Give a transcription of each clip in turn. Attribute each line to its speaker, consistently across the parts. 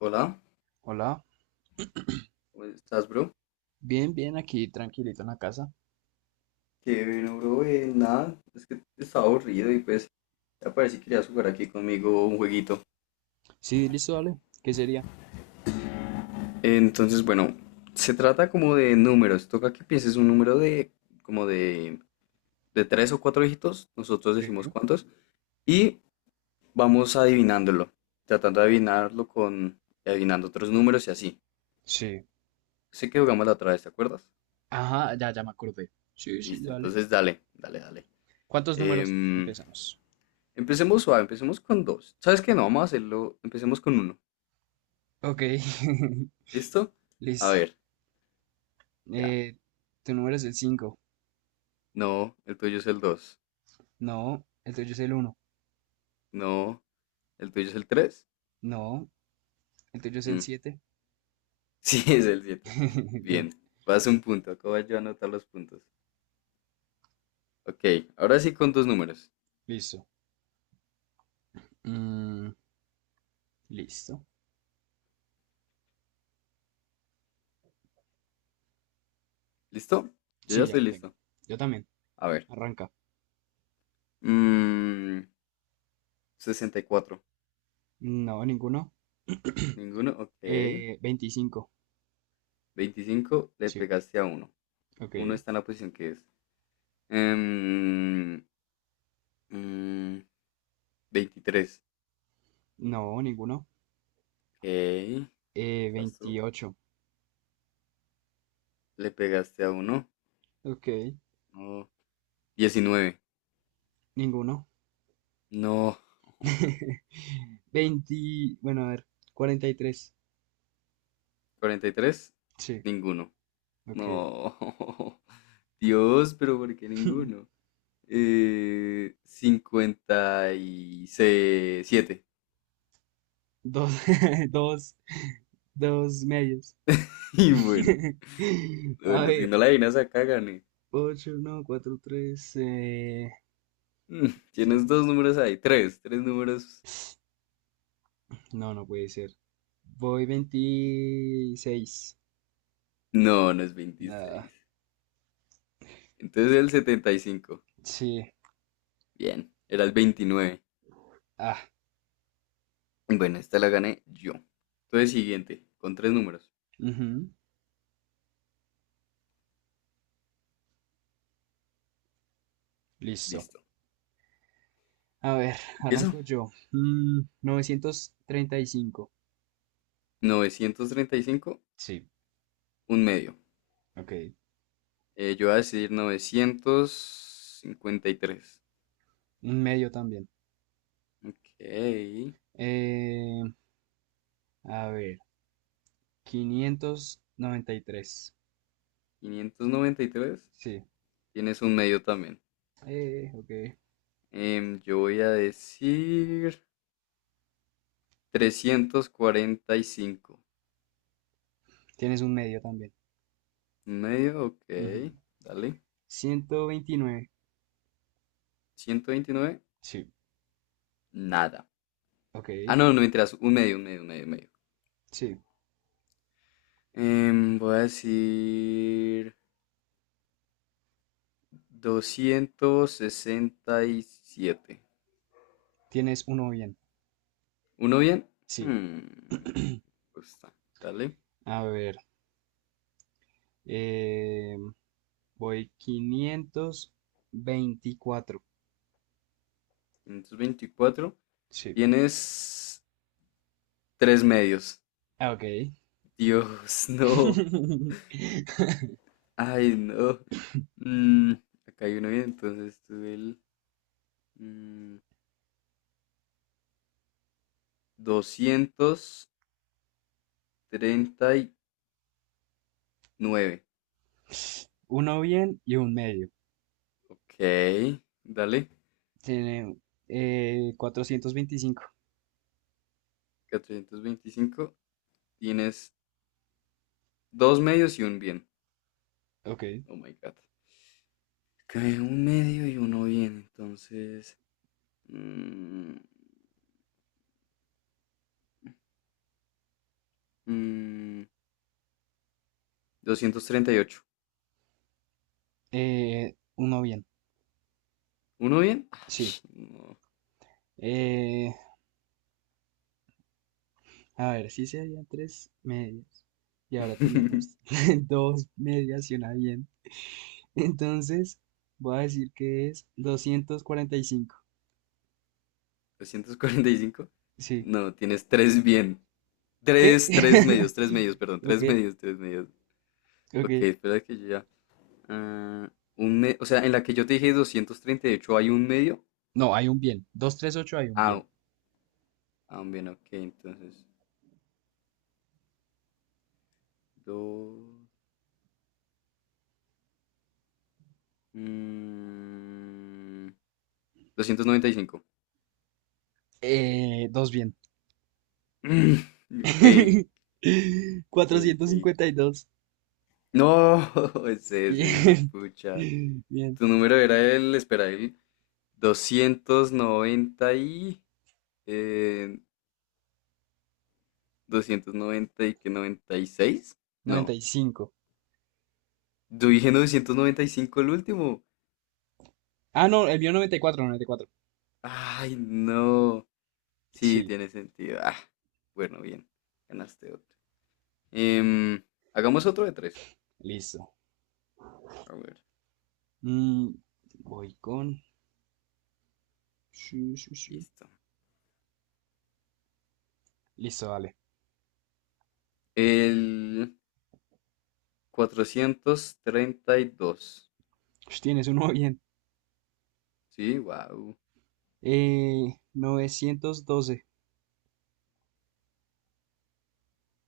Speaker 1: Hola,
Speaker 2: Hola,
Speaker 1: ¿cómo estás, bro?
Speaker 2: bien, bien, aquí tranquilito en la casa.
Speaker 1: Qué bueno, bro, nada, es que estaba aburrido y pues ya parece que querías jugar aquí conmigo un jueguito.
Speaker 2: Sí, listo, dale. ¿Qué sería?
Speaker 1: Entonces, bueno, se trata como de números, toca que pienses un número de como de tres o cuatro dígitos, nosotros
Speaker 2: Sí,
Speaker 1: decimos cuántos, y vamos adivinándolo, tratando de
Speaker 2: ok.
Speaker 1: adivinarlo con adivinando otros números y así.
Speaker 2: Sí.
Speaker 1: Sé que jugamos la otra vez, ¿te acuerdas?
Speaker 2: Ajá, ya me acordé. Sí, sí,
Speaker 1: Listo,
Speaker 2: dale.
Speaker 1: entonces dale, dale, dale.
Speaker 2: ¿Cuántos números
Speaker 1: Em,
Speaker 2: empezamos?
Speaker 1: Empecemos suave, empecemos con dos. ¿Sabes qué? No, vamos a hacerlo, empecemos con uno.
Speaker 2: Ok,
Speaker 1: ¿Listo? A
Speaker 2: listo.
Speaker 1: ver, ya.
Speaker 2: Eh, Tu número es el 5.
Speaker 1: No, el tuyo es el dos.
Speaker 2: No, el tuyo es el uno.
Speaker 1: No, el tuyo es el 3.
Speaker 2: No, el tuyo es el siete.
Speaker 1: Sí, es el siete.
Speaker 2: Bien,
Speaker 1: Bien, vas un punto. Acabo yo a anotar los puntos. Ok, ahora sí con dos números.
Speaker 2: listo. Mm, Listo.
Speaker 1: ¿Listo? Yo ya
Speaker 2: Sí, ya
Speaker 1: estoy
Speaker 2: lo tengo.
Speaker 1: listo.
Speaker 2: Yo también.
Speaker 1: A ver.
Speaker 2: Arranca.
Speaker 1: mm, 64.
Speaker 2: No, ninguno.
Speaker 1: Ninguno, ok.
Speaker 2: Veinticinco.
Speaker 1: 25, le
Speaker 2: Sí,
Speaker 1: pegaste a uno.
Speaker 2: ok.
Speaker 1: Uno está en la posición que es. Em, mm, 23.
Speaker 2: No, ninguno.
Speaker 1: Ok, vas tú.
Speaker 2: 28.
Speaker 1: Le pegaste a uno.
Speaker 2: Ok,
Speaker 1: No, 19.
Speaker 2: ninguno.
Speaker 1: No.
Speaker 2: 20, bueno, a ver, cuarenta y tres.
Speaker 1: 43.
Speaker 2: Sí,
Speaker 1: Ninguno.
Speaker 2: ok.
Speaker 1: No. Dios, pero ¿por qué ninguno? 57. Y siete.
Speaker 2: Dos, dos, dos medios.
Speaker 1: Y bueno,
Speaker 2: A
Speaker 1: bueno, si
Speaker 2: ver,
Speaker 1: no la adivinas acá, gané.
Speaker 2: 8 no, 4 3
Speaker 1: Tienes
Speaker 2: cinco.
Speaker 1: dos números ahí, tres, tres números.
Speaker 2: No, no puede ser. Voy veintiséis.
Speaker 1: No, no es
Speaker 2: Ah,
Speaker 1: 26. Entonces el 75.
Speaker 2: sí.
Speaker 1: Bien, era el 29.
Speaker 2: Ah,
Speaker 1: Bueno, esta la gané yo. Entonces siguiente, con tres números.
Speaker 2: ujú. Listo.
Speaker 1: Listo.
Speaker 2: A ver,
Speaker 1: Empieza.
Speaker 2: arranco yo. Novecientos treinta y cinco.
Speaker 1: 935.
Speaker 2: Sí,
Speaker 1: Un medio.
Speaker 2: ok,
Speaker 1: Yo voy a decir 953.
Speaker 2: un medio también.
Speaker 1: Ok.
Speaker 2: Eh, a ver, Quinientos noventa y tres.
Speaker 1: 593.
Speaker 2: Sí,
Speaker 1: Tienes un medio también.
Speaker 2: ok.
Speaker 1: Yo voy a decir 345.
Speaker 2: Tienes un medio también.
Speaker 1: Un medio, ok.
Speaker 2: Ujú.
Speaker 1: Dale.
Speaker 2: Ciento veintinueve.
Speaker 1: 129.
Speaker 2: Sí,
Speaker 1: Nada.
Speaker 2: ok,
Speaker 1: Ah, no, no mentiras. Un medio, un medio, un medio, un medio.
Speaker 2: sí.
Speaker 1: Voy a decir 267.
Speaker 2: Tienes uno bien.
Speaker 1: ¿Uno bien?
Speaker 2: Sí,
Speaker 1: Hmm, pues está. Dale.
Speaker 2: a ver. eh, Voy quinientos veinticuatro.
Speaker 1: 524.
Speaker 2: Sí,
Speaker 1: Tienes tres medios.
Speaker 2: ok.
Speaker 1: Dios, no. Ay, no. Mm, acá hay uno bien, entonces tuve el mm, 239.
Speaker 2: Uno bien y un medio.
Speaker 1: Ok, dale.
Speaker 2: Tiene 425.
Speaker 1: 425. Tienes dos medios y un bien.
Speaker 2: Ok.
Speaker 1: Oh my God. Que un medio y uno bien, entonces. mm, mm, 238.
Speaker 2: Uno bien,
Speaker 1: ¿Uno bien?
Speaker 2: sí.
Speaker 1: Ay, no.
Speaker 2: Eh, a ver, sí serían tres medias. Y ahora tenemos dos medias y una bien. Entonces, voy a decir que es doscientos cuarenta y cinco.
Speaker 1: ¿345?
Speaker 2: Sí.
Speaker 1: No, tienes tres bien.
Speaker 2: ¿Qué?
Speaker 1: Tres, tres medios, perdón,
Speaker 2: Ok,
Speaker 1: tres medios, tres medios. Ok,
Speaker 2: ok.
Speaker 1: espera que yo ya. ah, o sea, en la que yo te dije 238 hay un medio.
Speaker 2: No, hay un bien. Doscientos treinta y ocho hay un
Speaker 1: Ah,
Speaker 2: bien.
Speaker 1: ah, bien, ok, entonces. Dos. mm, 295.
Speaker 2: Dos bien.
Speaker 1: Ok, ok,
Speaker 2: Cuatrocientos
Speaker 1: ok.
Speaker 2: cincuenta y dos.
Speaker 1: No, ese, güey, pucha.
Speaker 2: Bien. Bien.
Speaker 1: Tu número era el, espera, el 290 y eh, 290 y que noventa y seis.
Speaker 2: Noventa
Speaker 1: No,
Speaker 2: y cinco.
Speaker 1: yo dije 995 el último.
Speaker 2: Ah, no, el mío noventa y cuatro, noventa y cuatro.
Speaker 1: Ay, no. Sí,
Speaker 2: Sí,
Speaker 1: tiene sentido. Ah, bueno, bien. Ganaste otro. Em, hagamos otro de tres.
Speaker 2: listo.
Speaker 1: A ver,
Speaker 2: Mm, Voy con... shu, shu, shu.
Speaker 1: listo.
Speaker 2: Listo, vale.
Speaker 1: El 432.
Speaker 2: Tienes uno bien.
Speaker 1: Sí, wow.
Speaker 2: Novecientos doce.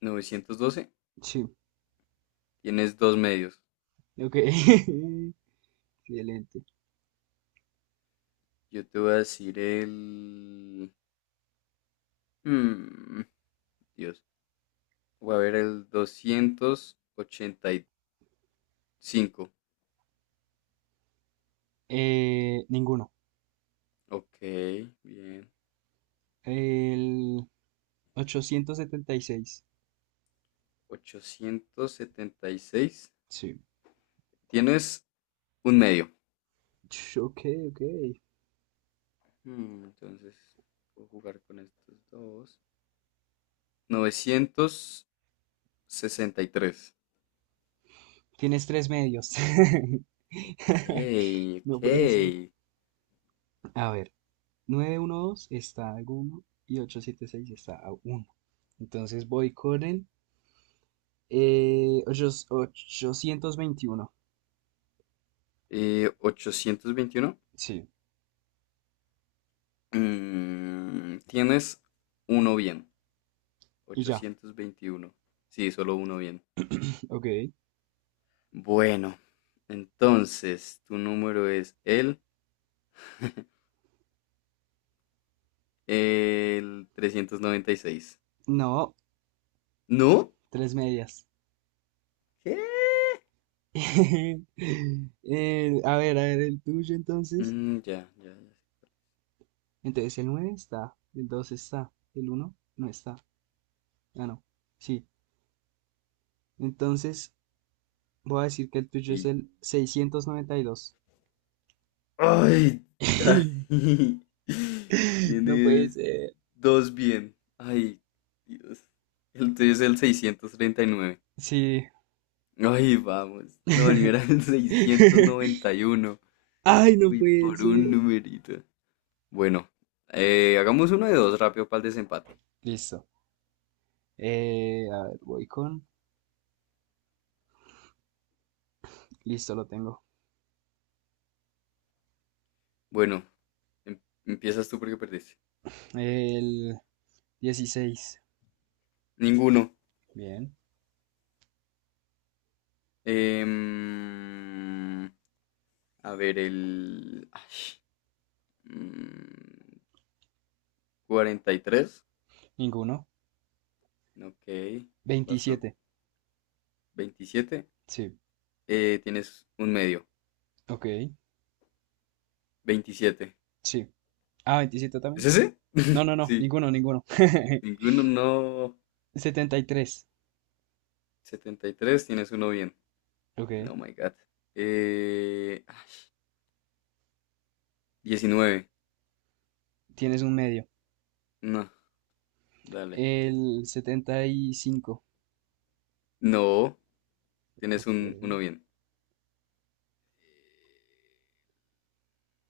Speaker 1: 912.
Speaker 2: Sí,
Speaker 1: Tienes dos medios.
Speaker 2: ok. Excelente.
Speaker 1: Yo te voy a decir el. Mm, Dios. Voy a ver el 285.
Speaker 2: Ninguno.
Speaker 1: Ok, bien.
Speaker 2: El 876.
Speaker 1: 876.
Speaker 2: Sí.
Speaker 1: Tienes un medio.
Speaker 2: Ok, ok.
Speaker 1: Entonces, puedo jugar con estos dos. 963.
Speaker 2: Tienes tres medios.
Speaker 1: Ok,
Speaker 2: No puede ser.
Speaker 1: ok.
Speaker 2: A ver, 912 está a uno y 876 está a uno. Entonces voy con el ochocientos veintiuno.
Speaker 1: 821.
Speaker 2: Sí.
Speaker 1: Tienes uno bien.
Speaker 2: Y ya.
Speaker 1: 821. Sí, solo uno bien.
Speaker 2: Ok.
Speaker 1: Bueno, entonces, tu número es el, el 396.
Speaker 2: No,
Speaker 1: ¿No?
Speaker 2: tres medias.
Speaker 1: ¿Qué?
Speaker 2: A ver, a ver, el tuyo entonces.
Speaker 1: Ya, ya, ya.
Speaker 2: Entonces el 9 está, el 2 está, el uno no está. Ah, no. Sí. Entonces voy a decir que el tuyo es
Speaker 1: Y.
Speaker 2: el seiscientos noventa y dos.
Speaker 1: Ay, casi.
Speaker 2: No puede
Speaker 1: Tienes
Speaker 2: ser.
Speaker 1: dos bien. Ay, Dios. El tuyo es el 639.
Speaker 2: Sí.
Speaker 1: Ay, vamos. No, el mío era el 691.
Speaker 2: Ay, no
Speaker 1: Uy,
Speaker 2: puede
Speaker 1: por un
Speaker 2: ser.
Speaker 1: numerito. Bueno, hagamos uno de dos rápido para el desempate.
Speaker 2: Listo. A ver, voy con... Listo, lo tengo.
Speaker 1: Bueno, em- empiezas tú porque perdiste.
Speaker 2: El dieciséis.
Speaker 1: Ninguno.
Speaker 2: Bien.
Speaker 1: Em, a ver, el. Ay, mm, 43.
Speaker 2: Ninguno.
Speaker 1: Ok. Vas tú.
Speaker 2: Veintisiete.
Speaker 1: 27.
Speaker 2: Sí.
Speaker 1: Tienes un medio.
Speaker 2: Ok.
Speaker 1: 27,
Speaker 2: Sí. Ah, veintisiete
Speaker 1: ¿es
Speaker 2: también.
Speaker 1: ese?
Speaker 2: No, no, no.
Speaker 1: Sí.
Speaker 2: Ninguno, ninguno.
Speaker 1: Ninguno, no.
Speaker 2: Setenta y tres.
Speaker 1: 73. Tienes uno bien.
Speaker 2: Ok.
Speaker 1: No, my God. Ay, 19.
Speaker 2: Tienes un medio.
Speaker 1: No, dale.
Speaker 2: El 75.
Speaker 1: No, tienes
Speaker 2: Ok.
Speaker 1: un uno bien.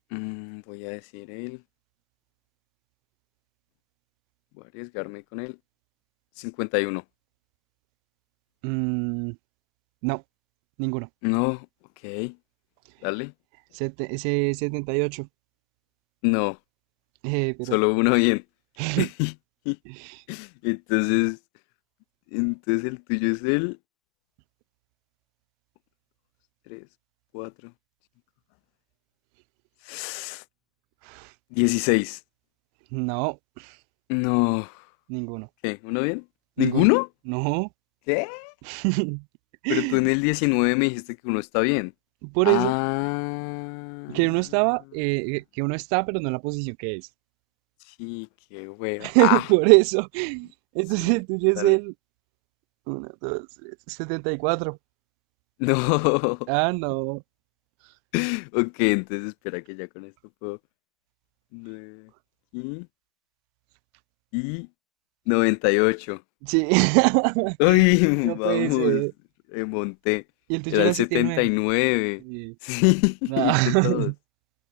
Speaker 1: Voy a decir él. Voy a arriesgarme con él. 51.
Speaker 2: Mm, no. Ninguno.
Speaker 1: No, ok. Dale.
Speaker 2: Ese 78.
Speaker 1: No,
Speaker 2: Eh, pero.
Speaker 1: solo uno bien. Entonces, el tuyo es el 3 4 5, 16.
Speaker 2: No.
Speaker 1: No.
Speaker 2: Ninguno.
Speaker 1: ¿Qué? ¿Uno bien?
Speaker 2: Ninguno.
Speaker 1: ¿Ninguno?
Speaker 2: No.
Speaker 1: ¿Qué? Pero tú en el 19 me dijiste que uno está bien.
Speaker 2: Por eso. Que uno
Speaker 1: Ah.
Speaker 2: estaba. Que uno está, pero no en la posición que es.
Speaker 1: Sí, qué hueva. Ah,
Speaker 2: Por eso. Entonces el
Speaker 1: sí.
Speaker 2: tuyo es
Speaker 1: Dale.
Speaker 2: el 1, 2, 3, 74.
Speaker 1: No.
Speaker 2: Ah, no.
Speaker 1: Ok, entonces espera que ya con esto puedo. Nueve y, 98.
Speaker 2: Sí.
Speaker 1: Uy,
Speaker 2: No puede
Speaker 1: vamos,
Speaker 2: ser.
Speaker 1: remonté.
Speaker 2: ¿Y el tuyo
Speaker 1: Era
Speaker 2: era
Speaker 1: el
Speaker 2: setenta y
Speaker 1: setenta y
Speaker 2: nueve?
Speaker 1: nueve.
Speaker 2: Sí.
Speaker 1: Sí,
Speaker 2: No.
Speaker 1: viste todos.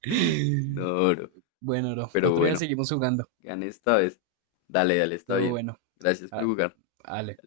Speaker 1: No, bro.
Speaker 2: Bueno, bro.
Speaker 1: Pero
Speaker 2: Otro día
Speaker 1: bueno,
Speaker 2: seguimos jugando.
Speaker 1: gané esta vez. Dale, dale, está
Speaker 2: Todo
Speaker 1: bien.
Speaker 2: bueno.
Speaker 1: Gracias por
Speaker 2: Ah,
Speaker 1: jugar.
Speaker 2: vale.